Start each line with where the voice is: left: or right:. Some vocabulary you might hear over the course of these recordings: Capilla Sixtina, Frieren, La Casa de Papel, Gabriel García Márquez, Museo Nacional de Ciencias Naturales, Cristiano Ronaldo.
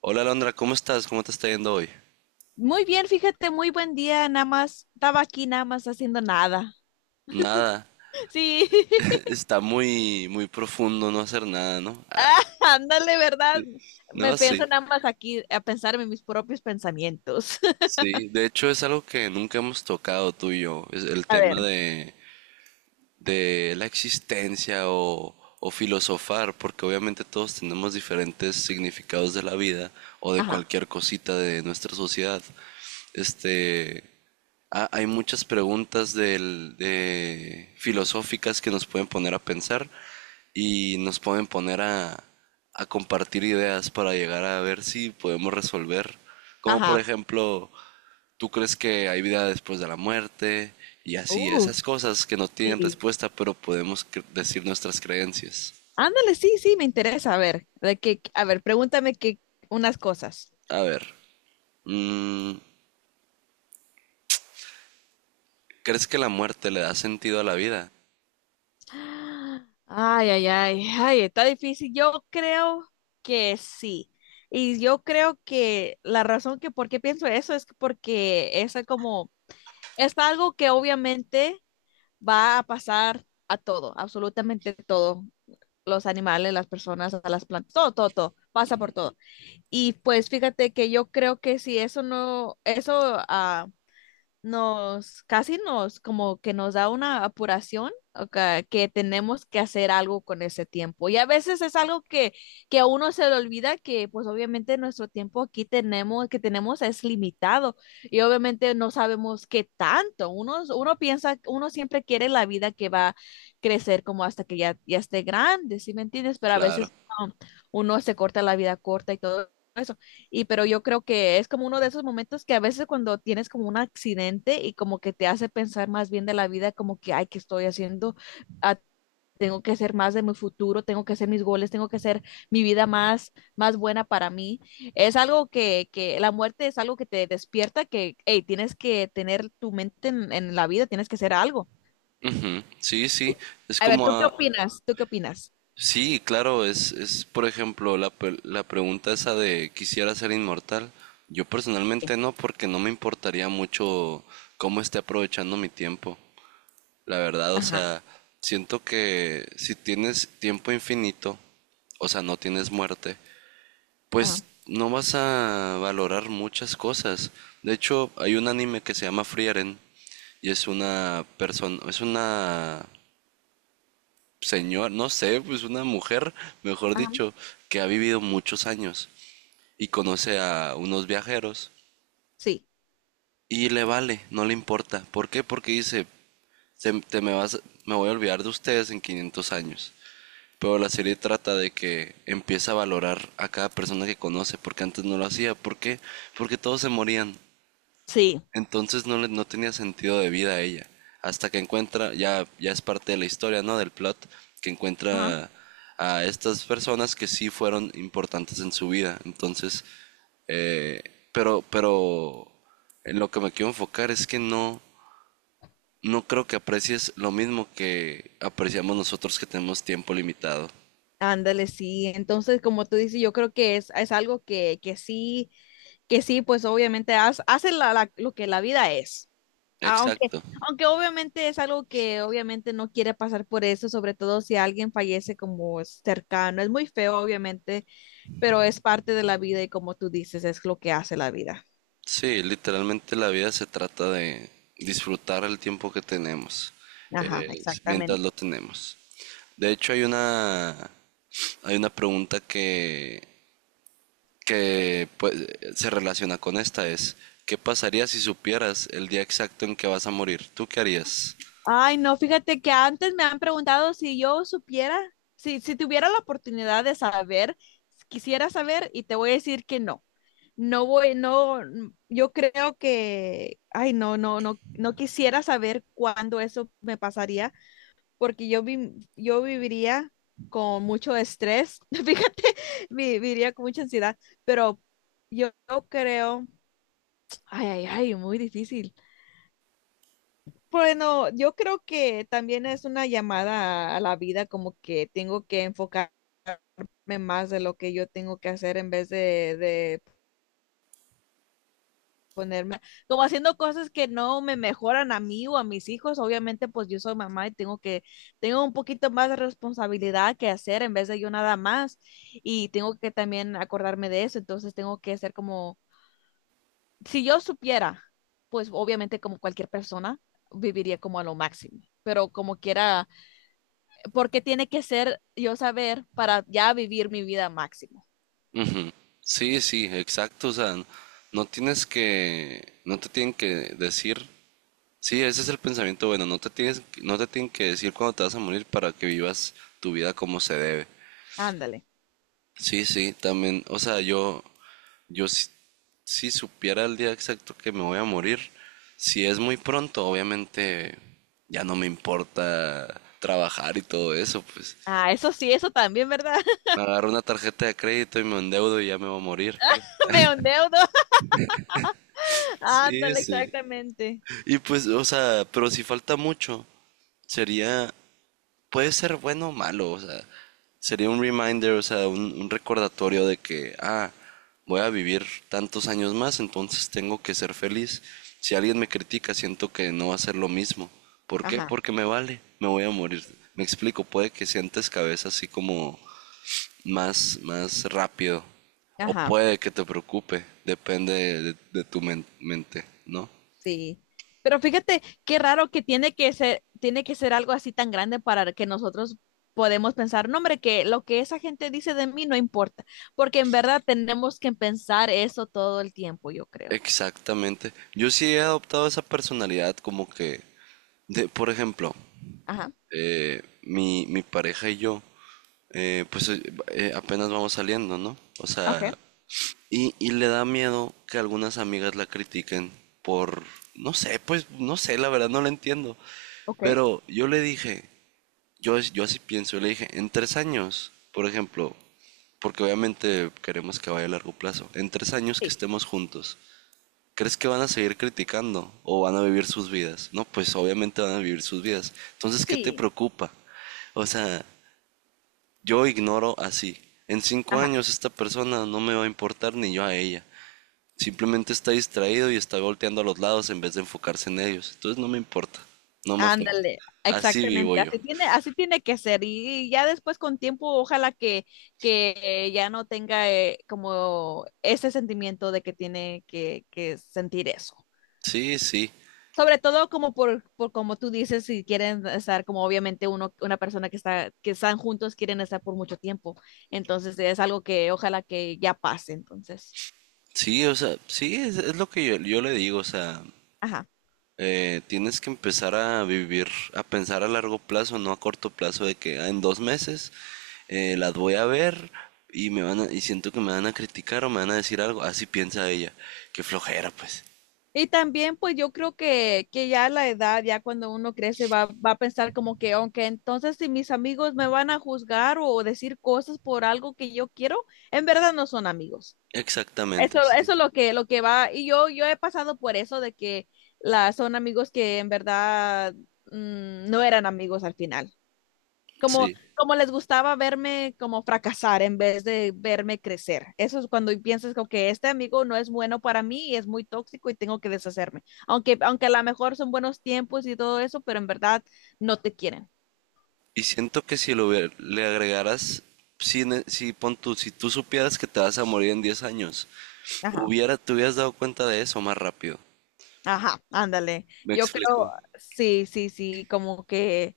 right: Hola Alondra, ¿cómo estás? ¿Cómo te está yendo hoy?
left: Muy bien, fíjate, muy buen día, nada más. Estaba aquí nada más haciendo nada.
right: Nada,
left: Sí,
right: está muy profundo no hacer nada, ¿no?
left: ah, ándale, ¿verdad? Me
right: No, sí,
left: pienso nada más aquí a pensar en mis propios pensamientos.
right: sí. De hecho, es algo que nunca hemos tocado tú y yo, es el
left: A
right: tema
left: ver.
right: de la existencia o filosofar, porque obviamente todos tenemos diferentes significados de la vida o de
left: Ajá,
right: cualquier cosita de nuestra sociedad. Este, hay muchas preguntas de filosóficas que nos pueden poner a pensar y nos pueden poner a compartir ideas para llegar a ver si podemos resolver. Como por
left: ajá.
right: ejemplo, tú crees que hay vida después de la muerte y así,
left: Uh,
right: esas cosas que no tienen
left: Sí.
right: respuesta, pero podemos decir nuestras creencias.
left: Ándale, sí, sí, me interesa. A ver, de que, a ver, pregúntame que unas cosas.
right: A ver, mm, ¿crees que la muerte le da sentido a la vida?
left: Ay, ay, ay, ay, está difícil. Yo creo que sí. Y yo creo que la razón que por qué pienso eso es que porque esa como es algo que obviamente va a pasar a todo, absolutamente todo. Los animales, las personas, a las plantas, todo, todo, todo, pasa por todo. Y pues fíjate que yo creo que si eso no, eso ah, nos, casi nos, como que nos da una apuración, o ca- que tenemos que hacer algo con ese tiempo. Y a veces es algo que a uno se le olvida que, pues obviamente nuestro tiempo aquí tenemos, que tenemos es limitado y obviamente no sabemos qué tanto. Uno piensa, uno siempre quiere la vida que va a crecer como hasta que ya, ya esté grande, ¿sí me entiendes? Pero a
right: Claro.
left: veces um, uno se corta la vida corta y todo eso. Y pero yo creo que es como uno de esos momentos que a veces cuando tienes como un accidente y como que te hace pensar más bien de la vida, como que, ay, ¿qué estoy haciendo? Ah, Tengo que hacer más de mi futuro, tengo que hacer mis goles, tengo que hacer mi vida más, más buena para mí. Es algo que la muerte es algo que te despierta, que, hey, tienes que tener tu mente en la vida, tienes que hacer algo.
right: Ujú, sí, sí, es
left: A ver,
right: como
left: ¿tú qué
right: a-
left: opinas? ¿Tú qué opinas?
right: Sí, claro, es por ejemplo la pregunta esa de quisiera ser inmortal. Yo personalmente no, porque no me importaría mucho cómo esté aprovechando mi tiempo. La verdad, o
left: Ajá.
right: sea, siento que si tienes tiempo infinito, o sea, no tienes muerte,
left: Ajá,
right: pues no vas a valorar muchas cosas. De hecho, hay un anime que se llama Frieren y es una persona, es una señor, no sé, pues una mujer, mejor
left: ajá,
right: dicho, que ha vivido muchos años y conoce a unos viajeros
left: sí,
right: y le vale, no le importa. ¿Por qué? Porque dice, te me vas, me voy a olvidar de ustedes en 500 años." Pero la serie trata de que empieza a valorar a cada persona que conoce, porque antes no lo hacía. ¿Por qué? Porque todos se morían.
left: sí.
right: Entonces no, no tenía sentido de vida a ella. Hasta que encuentra, ya es parte de la historia, ¿no? Del plot, que encuentra a estas personas que sí fueron importantes en su vida. Entonces, eh, pero en lo que me quiero enfocar es que no, no creo que aprecies lo mismo que apreciamos nosotros que tenemos tiempo limitado.
left: Ándale, sí. Entonces, como tú dices, yo creo es algo que sí, pues obviamente haz- hace la- la- lo que la vida es. Aunque,
right: Exacto.
left: aunque obviamente es algo que obviamente no quiere pasar por eso, sobre todo si alguien fallece como cercano. Es muy feo, obviamente, pero es parte de la vida y como tú dices, es lo que hace la vida.
right: Sí, literalmente la vida se trata de disfrutar el tiempo que tenemos,
left: Ajá,
right: mientras lo
left: exactamente.
right: tenemos. De hecho, hay una pregunta que pues, se relaciona con esta, es, ¿qué pasaría si supieras el día exacto en que vas a morir? ¿Tú qué harías?
left: Ay, no, fíjate que antes me han preguntado si yo supiera, si tuviera la oportunidad de saber, quisiera saber y te voy a decir que no. No voy, no, yo creo que, ay, no, no, no, no quisiera saber cuándo eso me pasaría, porque yo, vi- yo viviría con mucho estrés, fíjate, vi- viviría con mucha ansiedad, pero yo no creo, ay, ay, ay, muy difícil. Bueno, yo creo que también es una llamada a la vida, como que tengo que enfocarme más de lo que yo tengo que hacer en vez de como haciendo cosas que no me mejoran a mí o a mis hijos, obviamente pues yo soy mamá y tengo tengo un poquito más de responsabilidad que hacer en vez de yo nada más y tengo que también acordarme de eso, entonces tengo que ser como, si yo supiera, pues obviamente como cualquier persona viviría como a lo máximo, pero como quiera, porque tiene que ser yo saber para ya vivir mi vida máximo.
right: Ujú. Sí, sí, exacto. O sea, no tienes que, no te tienen que decir. Sí, ese es el pensamiento bueno, no te tienes, no te tienen que decir cuándo te vas a morir para que vivas tu vida como se debe.
left: Ándale.
right: Sí, sí, también, o sea, yo si, si supiera el día exacto que me voy a morir, si es muy pronto, obviamente ya no me importa trabajar y todo eso, pues
left: Ah, eso sí, eso también, ¿verdad?
right: me agarro una tarjeta de crédito y me endeudo y ya me voy a morir.
left: Me endeudo.
right: Sí,
left: Ándale,
right: sí.
left: exactamente.
right: Y pues, o sea, pero si falta mucho, sería puede ser bueno o malo, o sea, sería un reminder, o sea, un recordatorio de que, ah, voy a vivir tantos años más, entonces tengo que ser feliz. Si alguien me critica, siento que no va a ser lo mismo. ¿Por qué?
left: Ajá,
right: Porque me vale, me voy a morir. Me explico, puede que sientes cabeza así como más rápido, o
left: ajá.
right: puede que te preocupe, depende de tu mente, ¿no?
left: Sí. Pero fíjate qué raro que tiene que ser algo así tan grande para que nosotros podemos pensar, no, hombre, que lo que esa gente dice de mí no importa, porque en verdad tenemos que pensar eso todo el tiempo, yo creo.
right: Exactamente. Yo sí he adoptado esa personalidad como que, de, por ejemplo,
left: Ajá.
right: mi pareja y yo, eh, pues eh, apenas vamos saliendo, ¿no? O
left: Okay,
right: sea, y le da miedo que algunas amigas la critiquen por, no sé, pues no sé, la verdad no la entiendo.
left: okay,
right: Pero yo le dije, yo así pienso, yo le dije, en 3 años, por ejemplo, porque obviamente queremos que vaya a largo plazo, en 3 años que
left: sí,
right: estemos juntos, ¿crees que van a seguir criticando o van a vivir sus vidas? No, pues obviamente van a vivir sus vidas. Entonces, ¿qué te
left: sí,
right: preocupa? O sea, yo ignoro así. En cinco
left: ajá,
right: años esta persona no me va a importar ni yo a ella. Simplemente está distraído y está volteando a los lados en vez de enfocarse en ellos. Entonces no me importa, no me afecta.
left: ándale,
right: Así vivo
left: exactamente,
right: yo.
left: así tiene que ser y ya después con tiempo ojalá que ya no tenga como ese sentimiento de que tiene que sentir eso.
right: Sí, sí,
left: Sobre todo como por como tú dices, si quieren estar como obviamente uno, una persona que están juntos, quieren estar por mucho tiempo. Entonces es algo que ojalá que ya pase, entonces.
right: sí, o sea, sí, es lo que yo le digo, o sea,
left: Ajá.
right: eh, tienes que empezar a vivir, a pensar a largo plazo, no a corto plazo, de que ah, en 2 meses las voy a ver y y siento que me van a criticar o me van a decir algo. Así piensa ella. Qué flojera, pues.
left: Y también pues yo creo que ya la edad, ya cuando uno crece, va a pensar como que, aunque entonces si mis amigos me van a juzgar o decir cosas por algo que yo quiero, en verdad no son amigos. Eso,
right: Exactamente, sí.
left: eso es lo que va, yo he pasado por eso de que la, son amigos que en verdad no eran amigos al final. Como,
right: Sí.
left: como les gustaba verme como fracasar en vez de verme crecer. Eso es cuando piensas como que este amigo no es bueno para mí y es muy tóxico y tengo que deshacerme. Aunque, aunque a lo mejor son buenos tiempos y todo eso, pero en verdad no te quieren.
right: Y siento que si lo le agregaras, si, si, pon tú, si tú supieras que te vas a morir en 10 años,
left: Ajá,
right: te hubieras dado cuenta de eso más rápido.
left: ajá, ándale.
right: ¿Me
left: Yo creo,
right: explico?
left: sí, sí, sí, como que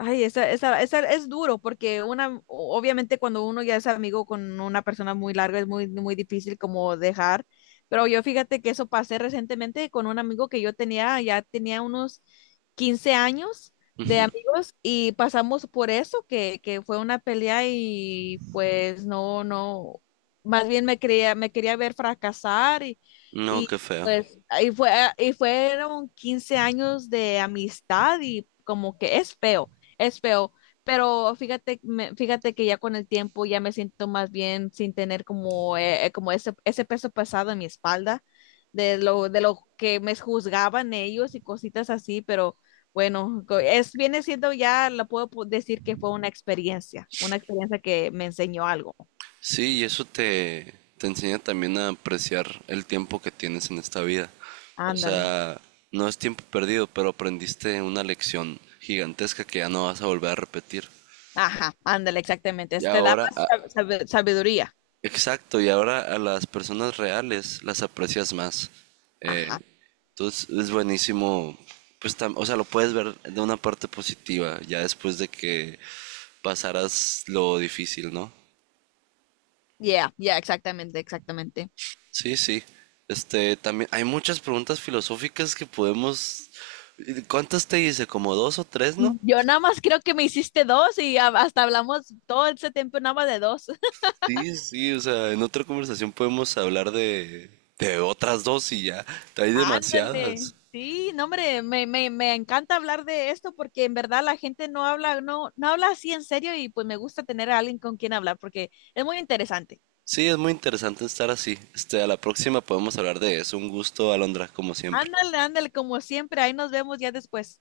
left: ay, esa es duro porque una, o- obviamente cuando uno ya es amigo con una persona muy larga es muy, muy difícil como dejar, pero yo fíjate que eso pasé recientemente con un amigo que yo tenía, ya tenía unos 15 años de amigos y pasamos por eso, que fue una pelea y pues no, no, más bien me quería ver fracasar
right: No,
left: y
right: qué feo.
left: pues ahí fue, y fueron 15 años de amistad y como que es feo, es feo, pero fíjate, me- fíjate que ya con el tiempo ya me siento más bien sin tener como, como ese peso pesado en mi espalda de lo que me juzgaban ellos y cositas así, pero bueno, co- es, viene siendo ya, lo puedo po- decir que fue una experiencia que me enseñó algo.
right: Sí, y eso te enseña también a apreciar el tiempo que tienes en esta vida. O
left: Ándale.
right: sea, no es tiempo perdido, pero aprendiste una lección gigantesca que ya no vas a volver a repetir.
left: Ajá, ándale, exactamente.
right: Y
left: Te da
right: ahora,
left: más sab- sabe- sabiduría.
right: exacto, y ahora a las personas reales las aprecias más. Eh,
left: Ajá.
right: entonces es buenísimo, pues, tam- o sea, lo puedes ver de una parte positiva, ya después de que pasaras lo difícil, ¿no?
left: Yeah, yeah, exactamente, exactamente.
right: Sí, sí. Este, también hay muchas preguntas filosóficas que podemos. ¿Cuántas te hice? Como dos o tres, ¿no?
left: Yo nada más creo que me hiciste dos y a- hasta hablamos todo ese tiempo nada más de dos.
right: Sí, sí, o sea, en otra conversación podemos hablar de otras dos y ya. Hay
left: Ándale.
right: demasiadas.
left: Sí, no, hombre, me encanta hablar de esto porque en verdad la gente no habla, no, no habla así en serio y pues me gusta tener a alguien con quien hablar porque es muy interesante.
right: Sí, es muy interesante estar así. Este, a la próxima podemos hablar de eso. Un gusto, Alondra, como siempre.
left: Ándale, ándale, como siempre, ahí nos vemos ya después.